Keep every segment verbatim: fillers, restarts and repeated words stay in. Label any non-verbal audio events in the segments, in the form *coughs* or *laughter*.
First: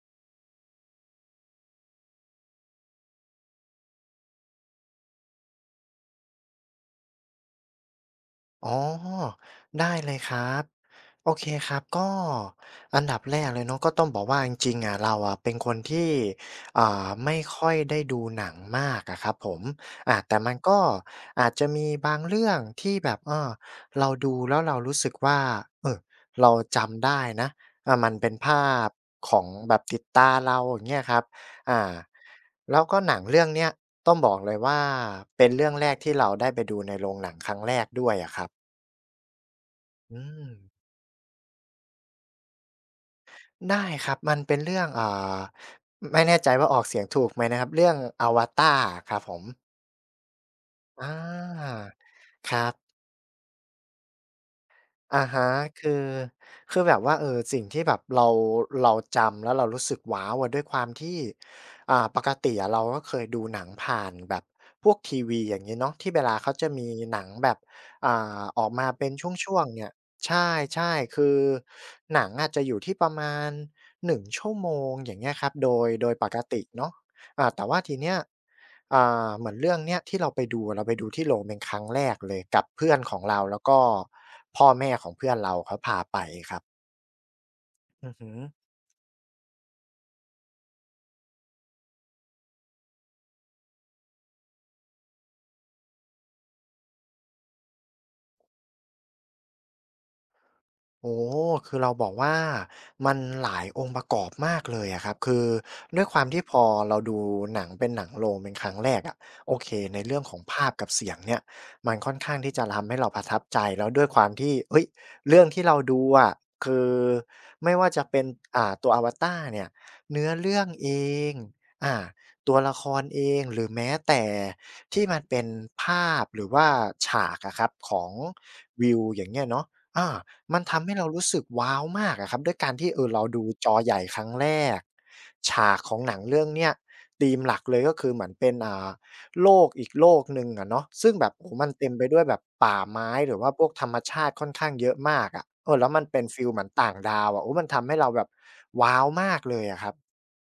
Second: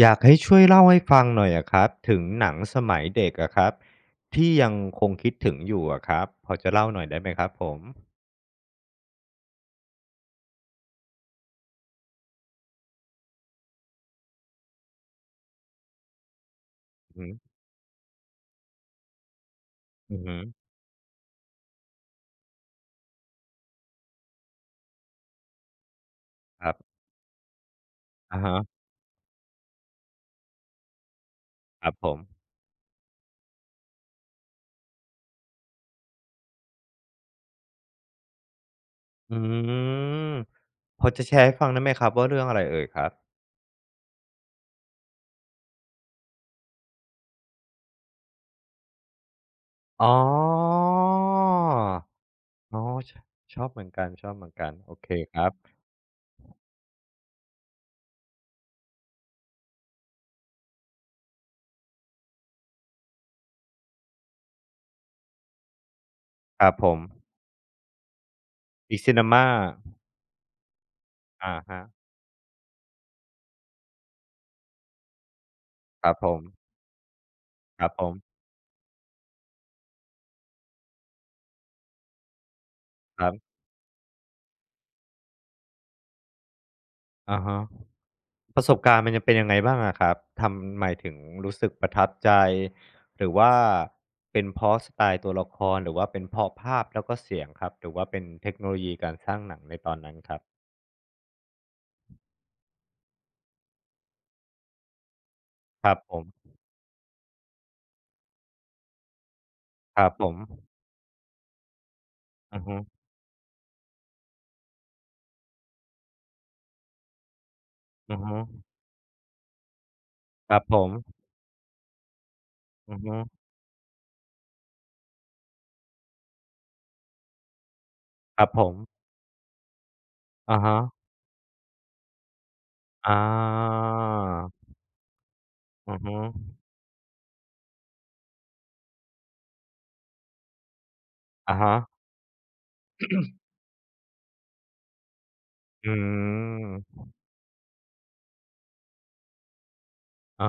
อยากให้ช่วยเล่าให้ฟังหน่อยอะครับถึงหนังสมัยเด็กอะครับที่ยังคงคิดถึงอยู่อะครับพอจะเล่าหน่อยได้ไหมครับผมอ๋อได้เลยครับโอเคครับก็อันดับแรกเลยเนาะก็ต้องบอกว่าจริงๆอะเราอะเป็นคนที่อ่าอือฮึไม่ค่อยได้ดูหนังมากอะครับผมอ่าอือแต่ฮึมันก็อาจจะมีบางเรื่องที่แบบเออเราดูแล้วเรารู้สึกว่าเออเราครับจำได้นะอ่ามันเป็นอะภาฮะพของแบบติดตาเราอย่างเงี้ยครับคอ่ารับผมแล้วก็หนังเรื่องเนี้ยต้องบอกเลยว่าเป็นเรื่องแรกที่เราได้ไปดูในโรงหนังครั้งแรกด้วยอะครับ อือืมมพอจะแชร์ให้ฟังได้ไหมครับว่าเรื่องอะไรเอ่ยครับได้ครับ มันเป็นเรื่องอ่าไม่แน่ใจว่าออกเสียงถูกไหมนะครับ เรื่อง Avatar ครับผมอ๋ออาครับ อ๋อชชอบเหมือนกันชอบเหมือนกันโอเคอะครัฮะบคือคือแบบว่าเออสิ่งที่แบบเราเราจำแล้วเรารู้สึกว้าวอะด้วยความที่อ่าปกติอะเราก็เคยดูหนังผ่านแบบพวกทีวีอย่างงี้เนาะที่เวลาเขาคจะรับผมีม หนังแบบอ่าออกมา Big เป็นช่วงๆ Cinema เนี่ยใช่ๆคืออะฮะหนังอะจะอยู่ที่ประมาณหนึ่งชั่วโมงอย่างเงี้ยครับโดยคโดรัยบปผกมติเนาะอ่าแต่ว่าครับทีผเนี้มย อ่าเหมือนเรื่องเนี้ยที่เราไปดูเราไปดูที่โรงเป็นครั้งแรกเลยกับเพื่อนขอคงรัเราแล้บวก็พ่อแม่ของเพื่อนเราเขาพาไปครับอะฮะ อือฮึ ประสบการณ์มันจะเป็นยังไงบ้างอะครับทำหมายถึงรู้สึกประทับใจหรือว่าเป็นเพราะสไตล์ตัวละครหรือว่าเป็นเพราะภาพแล้วก็เสียงครับหรือว่าเป็นเทคโนโลยีการสร้างหนังในตอนนั้นครับโอ้คือเราบอกว่ามันหลายองค์ประกอบมากเลยอะครับคือครับด้วยผความมที่พอเราดูหนังเป็นหนังโรงเป็นครั้งแรกอะโอเคคในรับเรื่อผงขมองภาพกับเสียงเนี่ยมันค่อนข้างที่อือจะฮึทำให้เราประทับใจแล้วด้วยความที่เฮ้ยเรื่องที่เราดูอะคือไม่ว่าจะอืเป็อนฮึอ่าตัว Avatar เนี่ยเนื้อคเรื่รัอบงผเอมงอ่าตัวละคอือรฮึเองหรือแม้แต่ที่มันเป็นภาพหรือว่าฉากอะครับของครับผวิวมอย่างเงี้ยเนาะอา อะมันฮะทำให้เรารู้สึกว้าวมากอะครับด้วยการที่เอออาเราดูจอใหญ่ครั้งแรกฉากขอือองหนัฮึงเรื่องเนี้ยธีมหลักเลยก็คือเหมือนเป็นอ่าโลกอีกโลกหนึ่งอะเนาะซึ่งแบบโอ้โฮอะมันฮะเต็มไปด้วยแบบป่าไม้หรือว่าพวกธรรมชาติค่อนข้างเยอะมากอะเออแล้อืวมันเป็นฟีลเหมือนต่างมดาวอะโอ้มันทำให้เราแบบว้าวมากเลยอะครับอ๋อ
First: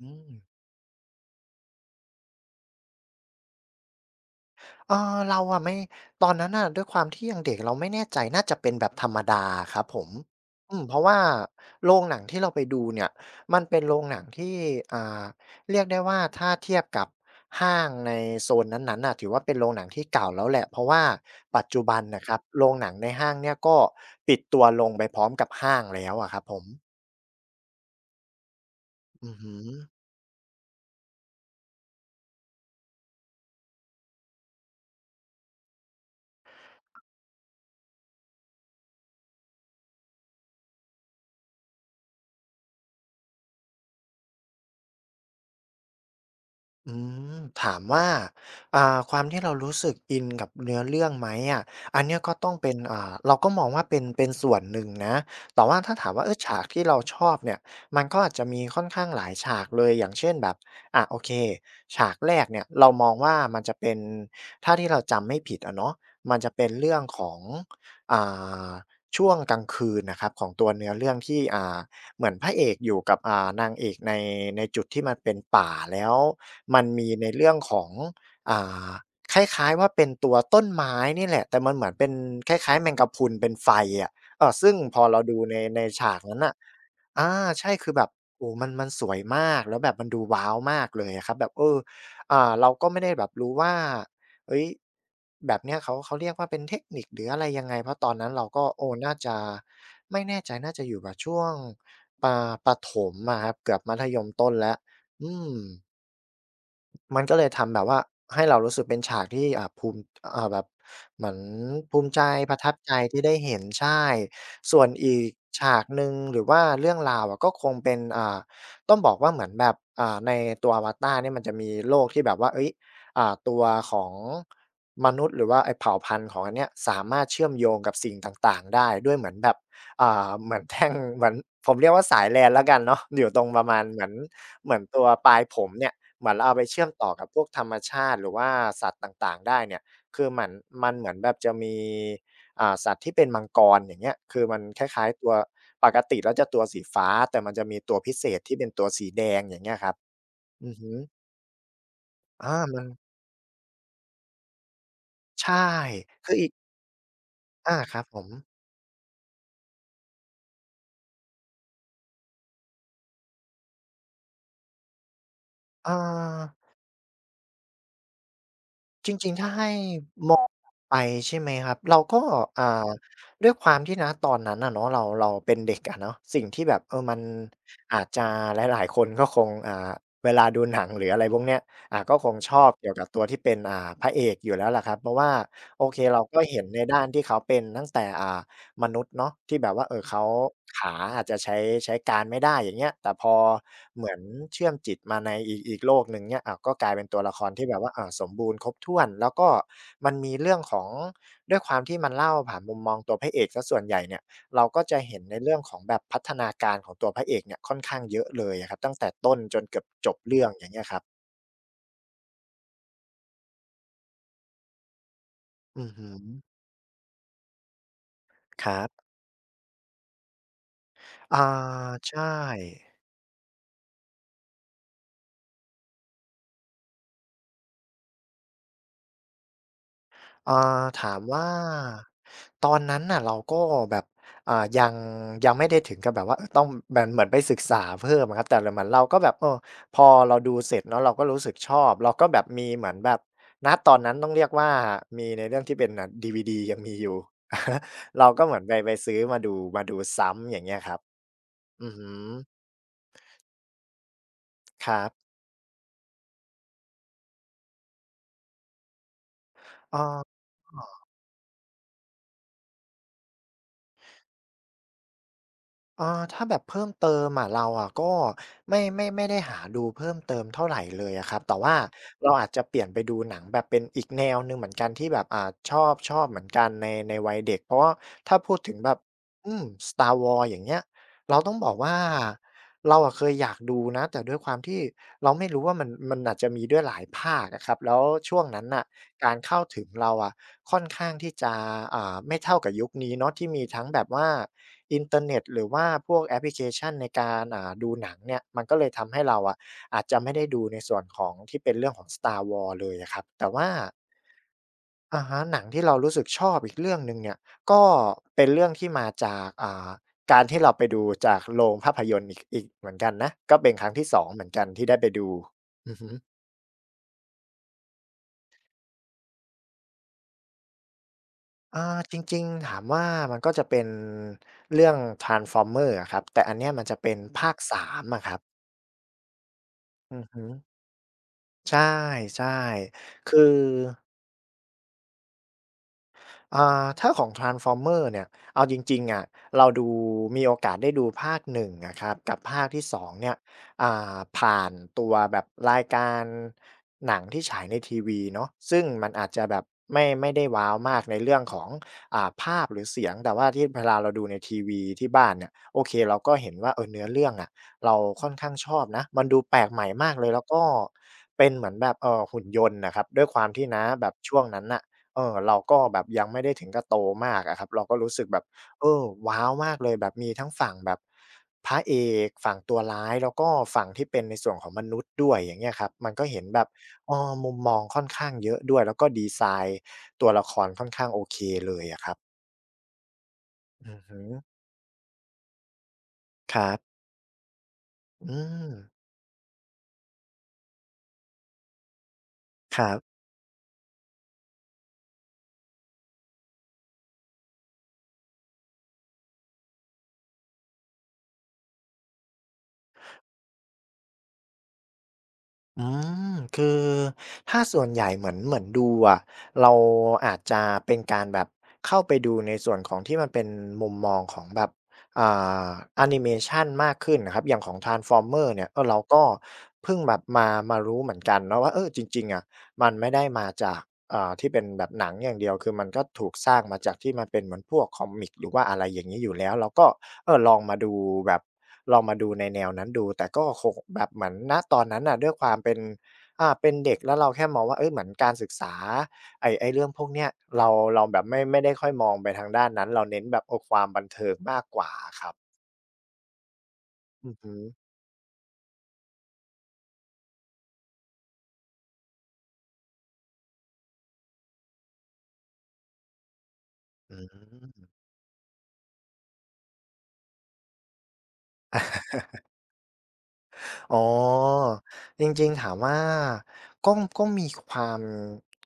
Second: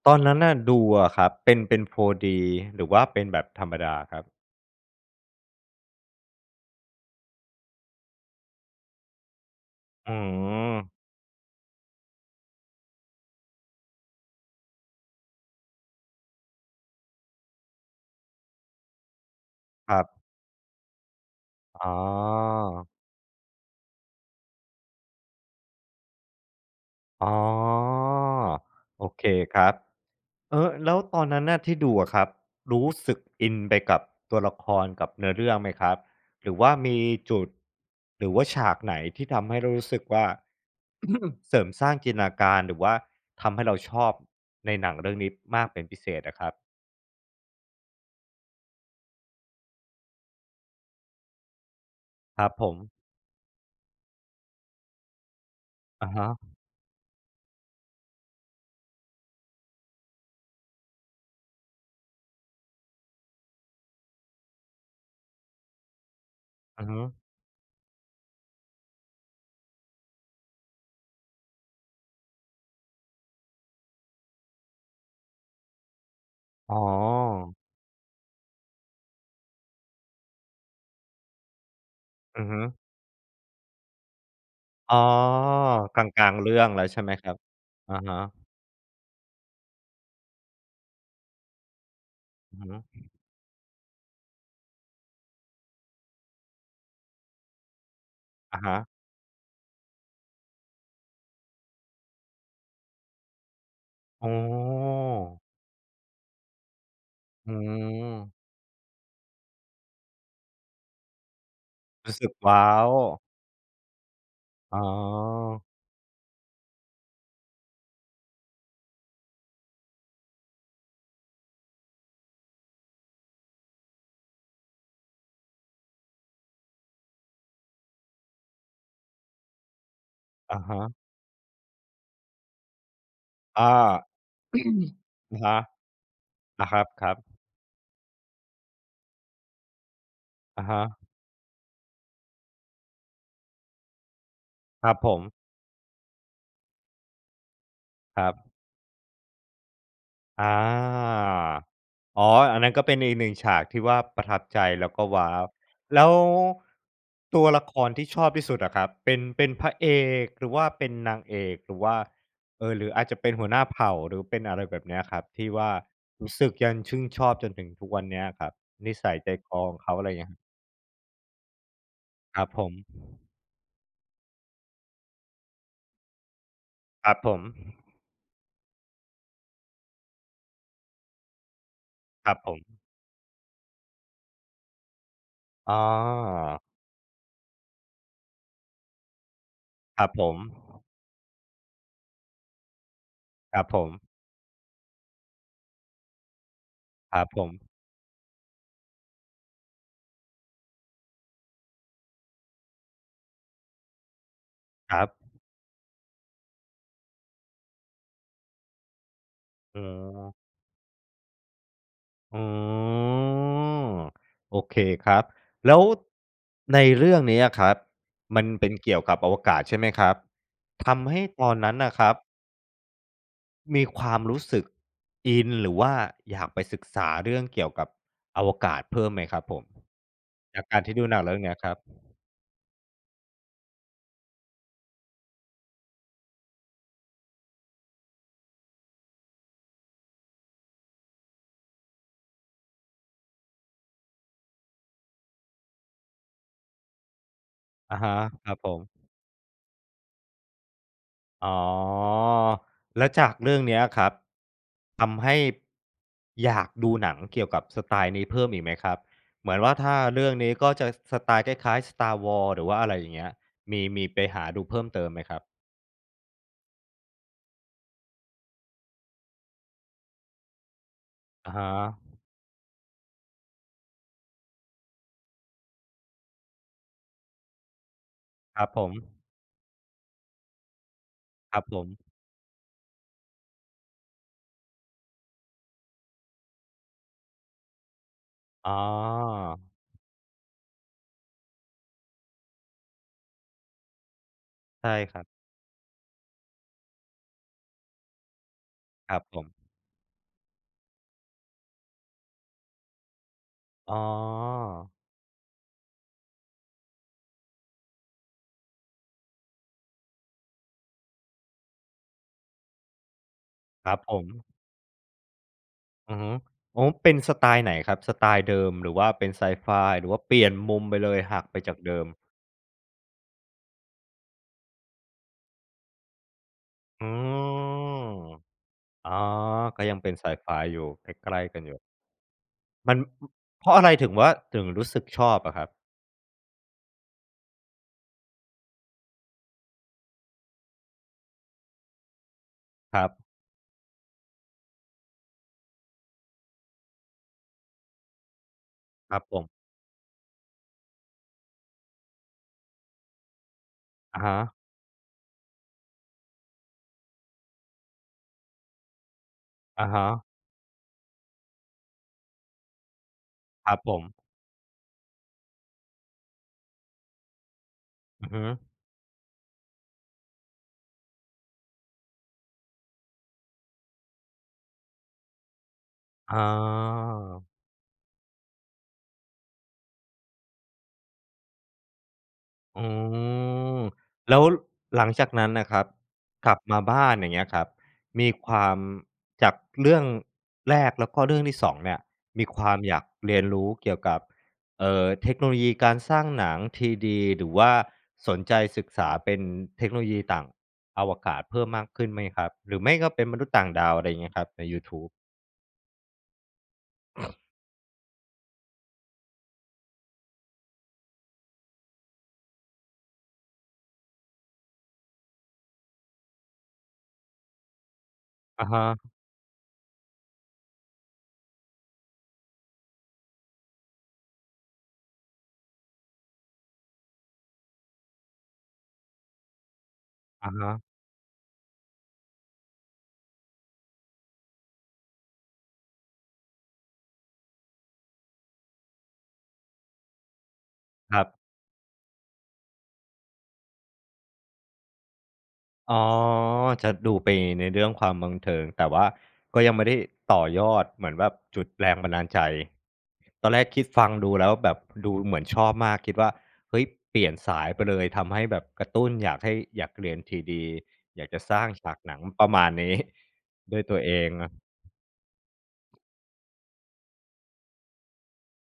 อืตอนม นั้นน่ะดูอะครับเป็นเป็น โฟร์ ดี หรือว่าเป็นแบบธรรมดาครับเออเราอะไม่ตอนนั้นน่ะด้วยความที่ยังเด็กเราไม่แน่ใจน่าจะเป็นแบบธรรมดาครับผมอือืมเพราะมว่าโรงหนังที่เราไปดูเนี่ยมันเป็นโรงหนังที่อ่าเรียกได้ว่าถ้าเทียบกับห้างในโซนนั้นๆน่ะถือว่าเป็นโรงหนังครัที่เก่าบ แล้วแหละเพราะว่าปัจจุอ๋อบันน่ะครับโรงหนังในห้างเนี่ยก็ปิดตัวลงไปพร้อมกับห้างแล้วอะครับผมอ๋อโอเคอือฮึ ครับเออแล้วตอนนั้นน่ะที่ดูอะครับรู้สึกอินไปกับตัวละครกับเนื้อเรื่องไหมครับหรือว่ามีจุดหรือว่าฉากไหนที่ทำให้เรารู้สึกว่า *coughs* เสริมสร้างจินตนาการหรือว่าทำให้เราชอบในหนังเรื่องนี้มากเป็นพิเศษอะครับอืมถามว่าอ่าความที่เรารู้สึกอินกับเนื้อเรื่องไหมอะอันเนี้ยก็ครัต้อบงผเป็นมอ่าเราก็มองว่าเป็นเป็นส่วนหนึ่งนะแต่ว่าถ้าถาอะมว่าฮะเออฉากที่เราชอบเนี่ยมันก็อาจจะมีค่อนข้างหลายฉากเลยอย่างเช่นแบบอ่าโอเคฉากแรกเนี่ยเรามองว่ามันจะเป็นถ้าที่เราจำไม่ผิดอะเนาะมันจะเป็นอือเรื่อฮึงของอ่าช่วงกลางคืนน่ะครับของตัวเนื้อเรื่องที่อ่า เหมือนพระเอกอยู่กับอ่านางเอกในในจุดที่มันเป็นป่าแล้วอ๋อมันมีในเรื่องของอ่าคล้ายๆว่าเป็นตัวต้นไม้นี่แหละแต่มันเหมือนเป็นอือคฮึล้ายๆแมงกะพรุนเป็นไฟอะเออซึ่งอ๋พออเราดูในในกฉากลางนั้นๆน่ะ เรื่องแล้วใช่ไหมคอารับใช่คืออะแบบฮะโอ้โฮมันมันสวยมากแล้วแบบมันดูว้าวมากเลยอะครับแบบเอออ่าอือเราก็ฮึไม่ได้แบบรู้ว่าเฮ้ยแบบเนี้ยเขาเขาเรียกว่าเป็นเทคนิคหรืออะไรยังไงเพราะตอนนั้นเราอะก็ฮะ โอ้น่าจะไม่แน่ใจน่าจะอยู่แบบช่วงปาประถมอะครับเกือบมัธยมอ๋อต้นแล้วอืม มันก็เลยอืทำแบบว่าให้มเรารู้สึกเป็นฉากที่อ่าภูมิอ่าแบบเหมือนภูมิรู้ใจสึกประว้าทับวใจที่ได้เห็นใช่ อ๋ส่วนอีกอฉากหนึ่งหรือว่าเรื่องราวอะก็คงเป็นอ่าต้องบอกว่าเหมือนแบบอ่าในตัว Avatar เนี่ยมันจะมีโลกที่แบบว่าเฮ้ยอ่าตัวของมนุษย์หรือว่าไอ้เผ่าพันธุ์ของอันเนี้ยสามารถเชื่อมโยงกับสิ่งต่างๆได้ด้วยเหมือนแบบอ่าเหมือะอนฮะแท่งเหมือนผมเรียกว่าสายแลนแล้วกันเนาะอยู่ตรงปอระมาณเหมืาอนเหมือนตัวปลายอะผฮะมเนี่ย เหมือนเราเอาไปอาเชื่อมคต่อรักับบพวกธรรมชาติหรือว่าสัตว์ต่างๆได้เนี่ยคือมันๆอะฮะมันเหมือนแบบจะมีอ่าสัตว์ที่เป็นมังกรอย่างเงี้ยคือมันคครับล้าผยๆมตัวปกติแล้วจะตัวสีฟ้าแต่มันจะมีตัวพิคเศรัษบที่เป็นตัวสีแดงอย่างเงี้ยครับอาอือฮึอ๋ออาอันนั้นมัก็นเป็นอีกหนึ่งฉากที่ว่าประทับใจแล้วก็ว้าว ใช่แล้วคืออีกตัวละคอารครับที่ผชอมบที่สุดอะครับ เป็นเป็นพระเอกหรือว่าเป็นนางเอกหรือว่าเอ่อหรืออาจจะเป็นหัวหน้าเผ่าหรือเป็นอะไรแบบเนี้ยครับที่ว่าเอ่รู้อสึกยังชื่นชอบจนถึงทุกวันเนี้ยครับนิจสัยใจริงๆถ้าคอให้ของเขาอะไรเงี้ม ย ไปใช่ไหมครับเราก็ครับผอ่มาด้วยความที่ณตอนนั้นอะเนาะเราเราเป็นเด็กอะเนาะสิ่งที่แบบเออครัมับนผมอาจจะหลายๆคนก็คงอ่าเวลาดูหนังหรืออะไรพวกเนี้ยอ่าก็คครังบผชอบมเกี่ยวกับตัวที่เป็นอ่าพระเอกอยู่แล้วแหละครับเพราะว่าอ๋อโอเคเราก็เห็นในด้านที่เขาเป็นตั้งแต่อ่า มนุษย์เนาะที่แบบว่าเอคอรับเขาผมขาอาจจะใช้ใช้การไม่ได้อย่างเงี้ยแต่พอครับผมเหมือนเชื่อมจิตมาในอีกอีกโลกหนึ่งเนี่ยอ้าก็กลายเป็นคตัวรับละผครมที่แบบว่าอ่าสมบูรณ์ครบถ้วนแล้วก็มันมีเรื่องของด้วยความที่มันเล่าผ่านมุมมองตัวพระเอกเสส่วนใหญ่เนี่ยเราก็คจะรัเห็นในบเรื่องของแบบพัฒนาการของตัวพระเอกเนี่ยค่อนข้างเยอะเลยอะครับตั้งแต่ต้นจนเกือ๋ออบจบเรื่องอย่างเงี้ยครับอ๋อโอเคครับแล้วอือฮึในเรื่องนี้อะครับมันคเป็นรัเกี่ยวบกับอวกาศใช่ไหมครับทำให้อาตอนนั้นน่ะครัใชบ่ มีความรู้สึกอินหรือว่าอยากไปศึกษาเรื่องเกี่ยวกับอวกาศเพิ่มไหมครับผมเอ่จากการอที่ดูหถานัมงเรื่องว่าเนี้ยครับตอนนั้นน่ะเราก็แบบอ่ายังยังไม่ได้ถึงกับแบบว่าเออต้องแบบเหมือนไปศึกษาเพิ่มอะครับแต่เราเหมอนเราก็แบบเออพอเราดูเสร็จเนาะเราก็รู้สึกชอบเราก็แบบมีเหมือนแบบณตอนนั้นต้องเรียกว่ามีในเรื่องที่เป็นน่ะดีวีดียังมีอยู่ *laughs* อะฮะอะฮะเราก็คเหรัมืบอนผไปไปม ซื้อมาดูมาดูซ้ำอย่างเงี้ยครับอ๋อ อือฮึแล้วจากเรื่องเนี้ยครับครัทำบให้อยากดูหนังเกี่ยวกับสไตล์นี้เพิ่มอีกไหมครับเหมือนว่าเอถ้าอ เรื่องนี้ก็จะสไตล์คล้ายๆ Star Wars หรือว่าอะไรอย่างเงี้ยมีมีไปหาดูเพิ่มเติมไหมครับอาถ้าแบบเพิ่มเติมอะเราอะก็ไม่ไม่ไม่ได้หาดูเพิ่มเติมเท่าไหร่เลยอะครับอะแต่ฮะว่าเราอาจจะเปลี่ยนไปดูหนังแบบเป็นอีกแนวหนึ่งเหมือนกันที่แบบอ่าชอบชอบเหมือนกันในในวัยเด็กเพราะว่าถ้าพูคดรับถึงผแบมบอืม Star Wars อย่างเงี้ย เราต้อคงรับบอกผมว่าเราอะเคยอยากดูนะแต่ด้วยความที่เราไม่รู้ว่ามันมันอาจจะมีด้วยหลายภาคอะครับแล้วช่วงนั้นอ๋อน่ะการเข้าถึงเราอะค่อนข้างที่จะอ่าไม่เท่ากับยุคนี้เนาะที่มีทั้งแบบว่าใช่อินคเทอรัร์บเน็ตหรือว่าพวกแอปพลิเคชันในการอ่าดูหนังเนี่ยมันก็เลยคทำรัให้บผเรามอะอาจจะไม่ได้ดูในส่วนของที่เป็นเรื่องของ Star Wars เลยอะครับแต่ว่า อ๋ออะฮะหนังที่เรารู้สึกชอบอีกเรื่องหนึ่งเนี่ยก็เป็นเรื่องที่มาจากอ่าการที่เราไปดูจากโรงภาพยนตร์อีกอีกเหมือนกันนะก็เป็นคครั้งรับที่ผสองเหมือนมกันที่ได้ไปดูอือฮึอือฮึอ๋อเป็นสไตล์ไหนครับสไตล์เดิมหรือว่าเป็นไซไฟหรือว่าเปลี่ยนมุมไปเลยหักไปจากอาเดิมจริงๆถามว่ามันก็จะเป็นเรื่อง Transformers อะครับแต่อันเนี้ยมันจะอืเป็นภาคม สามอะครับอ๋อ ก็ยังเป็นอือสายฮึไฟอยู่ใกล้ๆกันอยู่ ใช่มันอๆคือ เพราะอะไรถึงว่าถึงรู้สึกชอบอะครับ อ่าถ้าของ Transformer เนี่ยเอาจริงๆอะเราดูมีโอกาสได้ดูภาคหนึ่งนงนะครับกับภาคที่ครัสองเนี่บ ยอ่าผ่านตัวแบบรายการหนังที่ฉายในทีวีเนาะซึ่งมันครับอาจผจะมแบบไม่ไม่ได้ว้าวมากในเรื่องของอ่าภาพหรือเสียง แต่ว่าที่เวลาเราอะดูในฮะทีๆวีที่บ้านเนี่ยโอเคเราก็เห็นว่าเออเนื้อเรื่องอะเราค่อนข้างชอบนะมันดูแปลกใหม่มากเลยแล้วก็เป็นเหมือนแบบเออหุ่นยนต์นะครับด้วยความที่ครับนะผแบบมช่วงนั้นน่ะ เออเราก็แบบยังไม่ได้ถึงกับโตมากอะครับเราก็รู้สึอืกอแบฮึบเออว้าวมากเลยแบบมีทั้งฝั่งแบบพระเอกฝั่งตัวร้ายแล้วก็ฝั่งที่เป็นในส่วนของมนุษย์ด้วยอย่างเงี้ยครับมันก็อ๋เห็นอ แบบอ้อมุมมองค่อนข้างเยอะด้วยแล้วก็ดีไซน์ตัวละครค่อนข้างโอเคเลยอะครับอ๋ออือฮึแล้วหลังจากนั้นน่ะครับกลัคบรัมาบบ้านอย่างเงี้ยครับมีอืความมจากเรื่องแรกแล้วก็เรื่องที่สองเนี่ยมีควาคมรัอยากบ เรียนรู้เกี่ยวกับเอ่อเทคโนโลยีการสร้างหนัง ทรี ดี หรือว่าสนใจศึกษาเป็นเทคโนโลยีต่างอวกาศเพิ่มมากขึ้นไหมครับหรือไม่ก็เป็นมนุษย์ต่างดาวอะไรอย่างเงี้ยครับในยูทูบอืมคือถ้าส่วนใหญ่เหมือนเหมือนดูอะเราอาจจะเป็นการแบบเข้าไปดูในส่วนของที่มันเป็นมุมมองของแบบอ่าแอนิเมชันมากขึ้นน่ะครับอย่างของ Transformers อะเนี่ยเอฮะอเราก็เพิ่งแบบมามารู้เหมือนกันเนาะว่าเออจริงๆอะมันไม่ได้มาจากอ่าที่เป็นแบบหนังอย่างเดียวคือมันก็ถูกสร้างมาจากที่มันเป็นเหมือนพวกคอมิกหรือว่าอะไรอย่างงี้อยู่แล้วเราก็ เออลอะองฮะมาดูแบบลองมาดูในแนวนั้นดูแต่ก็คงแบบเหมือนณตอนนั้นน่ะด้วยความเป็นอ่าเป็นเด็กแล้วเราแค่มองว่าเฮ้ยเหมือนการศึกษาไอ้ไอ้เรื่องพวกเนี้ยเราเราคแบรับไม่บ ไม่ได้ค่อยมองไปทางด้านนั้นเราเน้นแบบเออความบันเทิงมากกว่าอะครับอ๋อจะดูไปอือฮึในเรื่องความบันเทิงแต่ว่าก็ยังไม่ได้ต่อยอดเหมือนแบบจุดแรงบันดาลใจตอนแรกคิดฟังดูแล้วแบบดูเหมือนชอบมากคิดว่าเฮ้ยอืเปลี่ยนสายไปม เลยทำให้แบบกระตุ้นอยากให้อยากเรียน ทรี ดี อยากจะสร้างฉากหนังประมาณนี้ด้วยอ๋ตัวเองอจริงๆถามว่าก็ก็มีความ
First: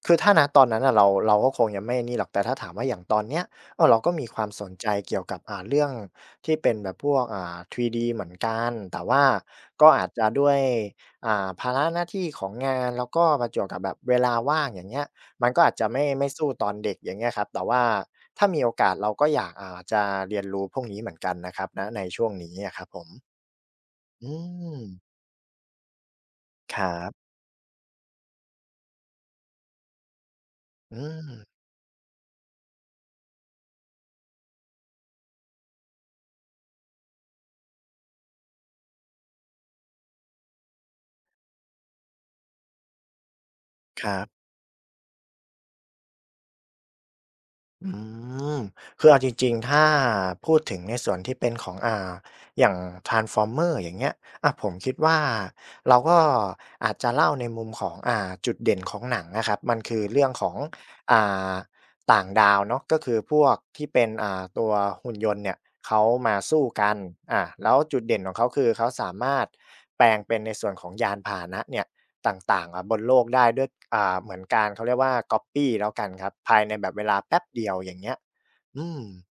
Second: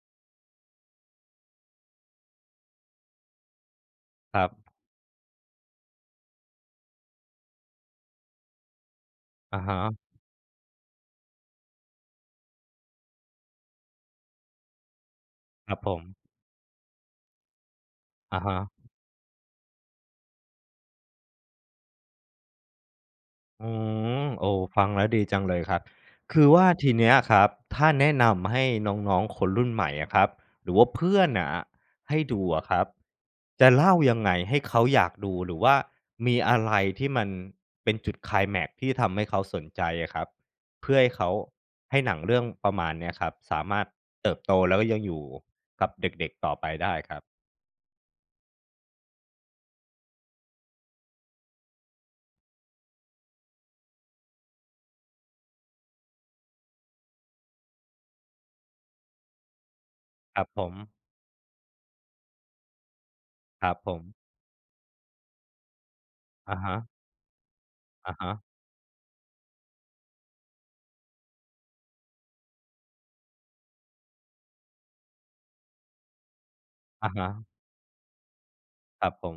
คือถ้าณตอนนั้นน่ะเราเราก็คงยังไม่นี่หรอกแต่ถ้าถามว่าอย่างตอนเนี้ยเออเราก็มีคควารัมสนบใจเกี่ยวกับอ่าเรื่องที่เป็นแบบพวกอ่า ทรี ดี เหมือนกันแต่ว่าอะฮะก็อาจจะด้วยอ่าภาระหน้าที่ของงานแล้วก็ประจวบกับแบบเวลาว่างอย่างเงี้ยมันก็คอาจรับจะผไม่ไม่มสู้ตอนเด็กอย่างเงี้ยครับแต่ว่าอะถ้ามีโอฮะ กาสเราก็อยากอ่าจะเรียนรู้พวกนี้เหมือนกันนะครับณในช่วงนี้อะครับผมอืมอืโอ้ฟัมงแล้วดีจังเลยครับคือว่าครัทีเนี้ยบ ครับถ้าแนะนำให้น้องๆคนรุ่นใหม่อะครับหรือว่าอืเพื่อนมน่ะให้ดูอะครับจะเล่ายังไงให้เขาอยากดูหรือว่ามีอะไรที่มันเป็นจุดไคลแม็กซ์ที่ทำให้เขาสนใจอะครับเพื่อให้เขาให้หนังเรื่องประมาณเนี้ยครับสามารถครับเติบโตแล้วก็ยังอยู่กับเด็กๆต่อไปได้ครับอืมคือเอาจริงๆถ้าพูดถึงในส่วนที่เป็นของอ่าอย่าง t r a n s f o r m e r อย่างเงี้ยอะผมคิดว่าเราก็อาจจะเล่าในมุมของอ่าจุดเด่นของหนังนะครับมันคือเรื่องคขรับองผมอ่า ต่างดาวเนาะก็คือพวกครับที่ผมเป็นอ่าตัวหุ่นยนต์เนี่ยเขามาอะสู้ฮะๆกันอาแล้วจุดๆเด่นของเขาอคือเขาสามารถแปลงเป็นในส่วนของยานพาหนะเนี่ยต่างๆอ่าบนโลกได้ด้วยอ่าเหมือนการเขาเรียกว่า Copy แล้วกันครับภายในแบบเวะลาแป๊บฮะเดียวอย่างเงี้ยอืคมรับผม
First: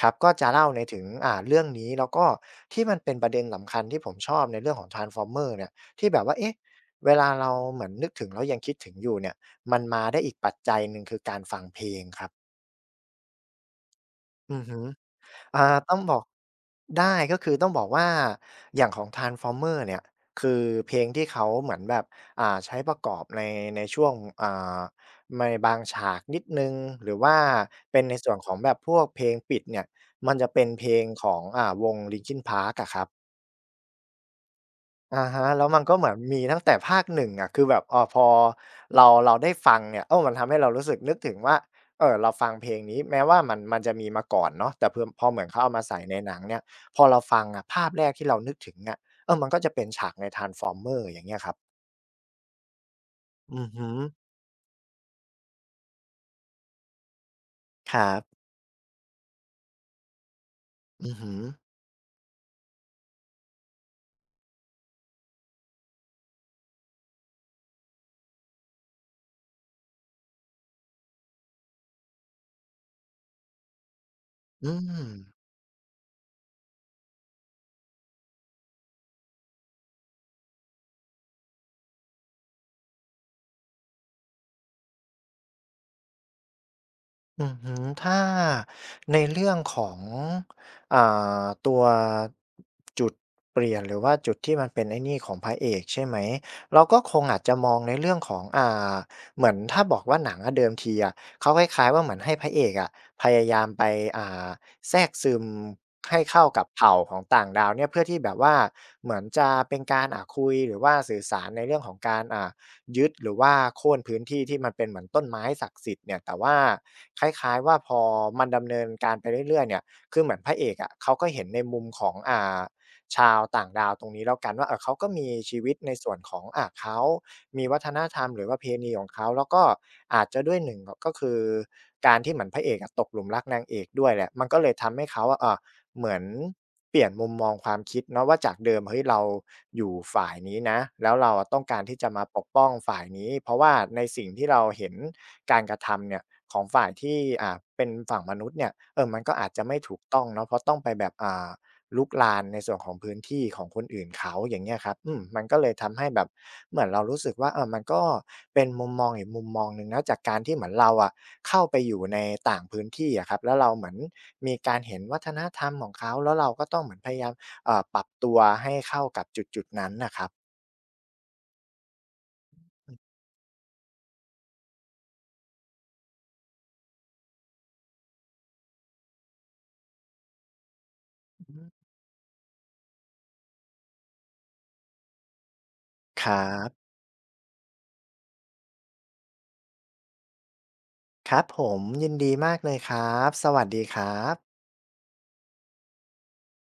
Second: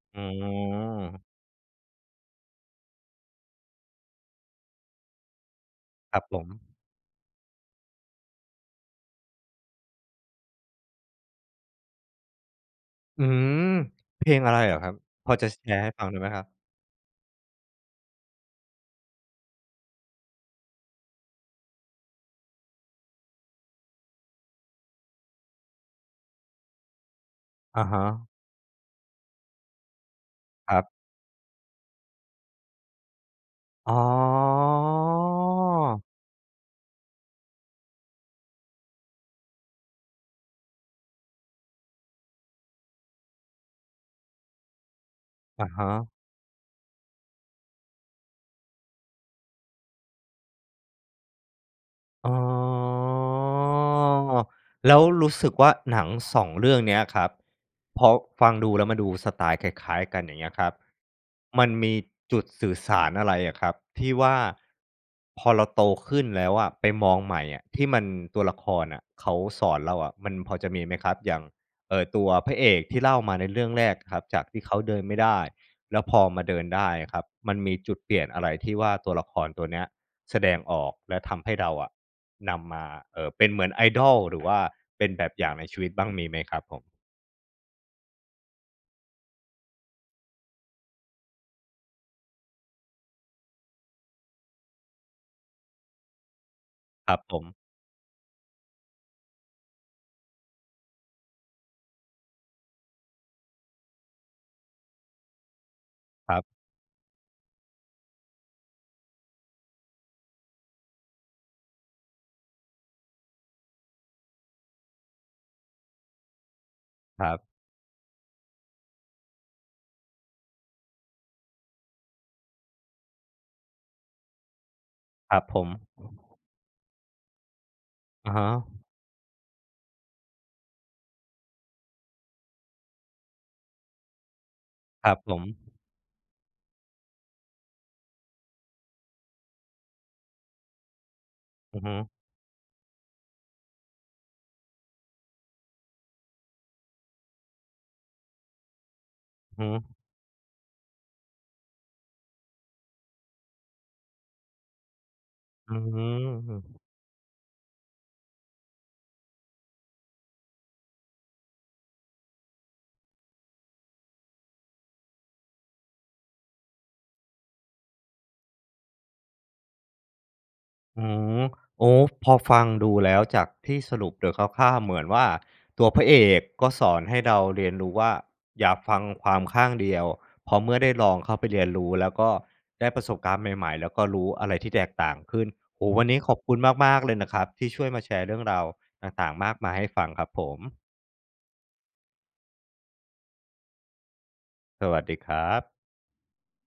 ครับอืก็จะเล่าในม ถึงอ่าเรื่องนี้แล้วก็ที่มันเป็นประเด็นสำคัญที่ผมชอบในเรื่องของ Transformers เนี่ยที่คแบรับบผว่ามเอ๊ะเวลาเราเหมือนนึกถึงแล้วยังคิดถึงอยู่เนี่ยมันมาได้อีกปัจจัยหนึ่งคือการฟังเพลงครับ อืมเพลงอะอืไรอเหรอฮึครับพอจะแชอ่าร์ให้ต้องฟังบอได้กไหมครับได้ก็คือต้องบอกว่าอย่างของ Transformers เนี่ยคือเพลงที่เขาเหมือนแบบอ่าใช้ประกอบในในช่วงอ่าในบางฉากนิดหนึ่งหรือว่าอะเป็นฮะในส่วนของแบบพวกเพลงปิดเนี่ยมันจะเป็นครัเพลงบของอ่าวง Linkin Park อะครับ อ๋ออาฮะแล้วมันก็เหมือนมีตั้งแต่ภาคหนึ่งอะคือแบบอ่าพอเราเราได้ฟังเนี่ยเออมันทำให้เรารู้สึกนึกถึงว่าเอ่อเราฟังเพลงนี้แม้ว่ามันมันจะมีมาก่อนเนาะแต่เพิ่มพอเหมือนเขาอะเอามาใส่ในฮะ หนังเนี่ยพอเราฟังอะภาพแรกที่เรานึกถึงอะเออมันก็จะเป็นฉากใน Transformers อย่างเงี้ยครับอ๋ออือฮึแล้วรู้สึกว่าหนังสองเรื่องเนี้ยครับคพอรับฟังดูแล้วมาดูสไตล์คล้ายๆกันอย่างเงี้ยครับอือฮึมันมีจุดสื่อสารอะไรอะครับที่ว่าพอเราโตขึ้นแล้วอะไปมองใหม่อะที่มันตัวละครอะเขาสอนเราอะมันพอจะมีไหมครับอย่างเอ่อตัวพระเอกที่เล่ามาในเรื่องแรกครับจากที่อืเขาเดินม ไม่ได้แล้วพอมาเดินได้อะครับมันมีจุดเปลี่ยนอะไรที่ว่าตัวละครตัวเนี้ยแสดงออกและทำให้เราอะ นำมาเอ่อเป็นเหมือนไอดอลหรือว่าเป็นแบบอย่างในชีวิตบ้างมีไหมครับผมอือฮึถ้าในเรื่องของอ่าตัวจุดเปลี่ยนหรือว่าจุดที่มันเป็นไอ้นี่ของพระเอกใช่ไหมเราก็คครับงผอาจมจะมองในเรื่องของอ่าเหมือนถ้าบอกว่าหนังอะเดิมทีอะเขาคล้ายๆว่าเหมือนให้พระเอกอะพยายามไปอ่าแทรกซึมให้ครัเข้าบกับเผ่าของต่างดาวเนี่ยเพื่อที่แบบว่าเหมือนจะเป็นการอ่าคุยหรือว่าสื่อสารในเรื่องของการอ่า ยึดหรือว่าโค่นพื้นที่ที่มันเป็นเหมือนต้นไม้ศักดิ์สิทธิ์เนี่ยแต่ว่าคครับล้ายๆว่าพอมันดำเนินการไปเรื่อยๆเนี่ยคือเหมือนพระเอกอะเขาก็เห็นในมุมของอ่าชาวต่างดาวตรงนี้แล้วกันว่าเอ่อเขาก็มีครับผชีวิตในมส่วนของอ่าเขามีวัฒนธรรมอะหรือฮะประเพณีของเขาแล้วก็อาจจะด้วยหนึ่งก็คือการที่เหมือนพระเอกอะตกหลุมรักนางเอกด้วยแหละมันก็เลยทำให้ครับเขาผอะมอ่า เหมือนเปลี่ยนมุมมองความคิดเนาะว่าจากเดิมเฮ้ยเราอยู่ฝ่ายนี้นะแล้วเราอะต้องกาอืรอฮึที่จะมาปกป้องฝ่ายนี้เพราะว่าในสิ่งที่เราเห็นการกระทำเนี่ยของฝ่ายที่อ่าเป็นฝั่งมนุษย์เนี่ยเออมันก็อาจจะอือไม่ถูฮึกต้องเนาะเพราะต้องไปแบบอ่า ลุกรานในส่วนของพื้นที่ของคนอื่นเขาอย่างเงี้ยครับอืมมันก็เลอืยทำให้แบบเหม มือนเรารู้สึกว่าเออมันก็เป็นมุมมองอีกมุมมองหนึ่งนะจากการที่เหมือนเราอะเข้าไปอยู่ในต่างพื้นที่อะครับแล้วเราเหมือนมีการเห็นวัฒนธรรมของเขาแล้วเราก็ต้องเหมือนพยายามเอ่อปรับตัวให้เข้ากับจุดๆนั้นน่ะครับอืมโอ้พอฟังดูอแล้วจากที่สรุปโดยคร่าวๆเหมือนว่าตัวพระเอกก็สอนให้เราเรียนรู้ว่าอย่าฟังความข้างเดียวเพอเมื่อได้ลองเข้าืไปอฮึเรียนรู้แล้วก็ได้ประสบการณ์ใหม่ๆแล้วก็รู้อะไรที่แตกต่างขึ้นโอ้วันนี้คขอรับคุณบมากๆเลยนะครับที่ช่วยมาแชร์เรื่องราวต่างๆมากมายให้ฟังครับผมครับผมยินดีมากเลยครับ สวัสดีครับสวัสดีครับ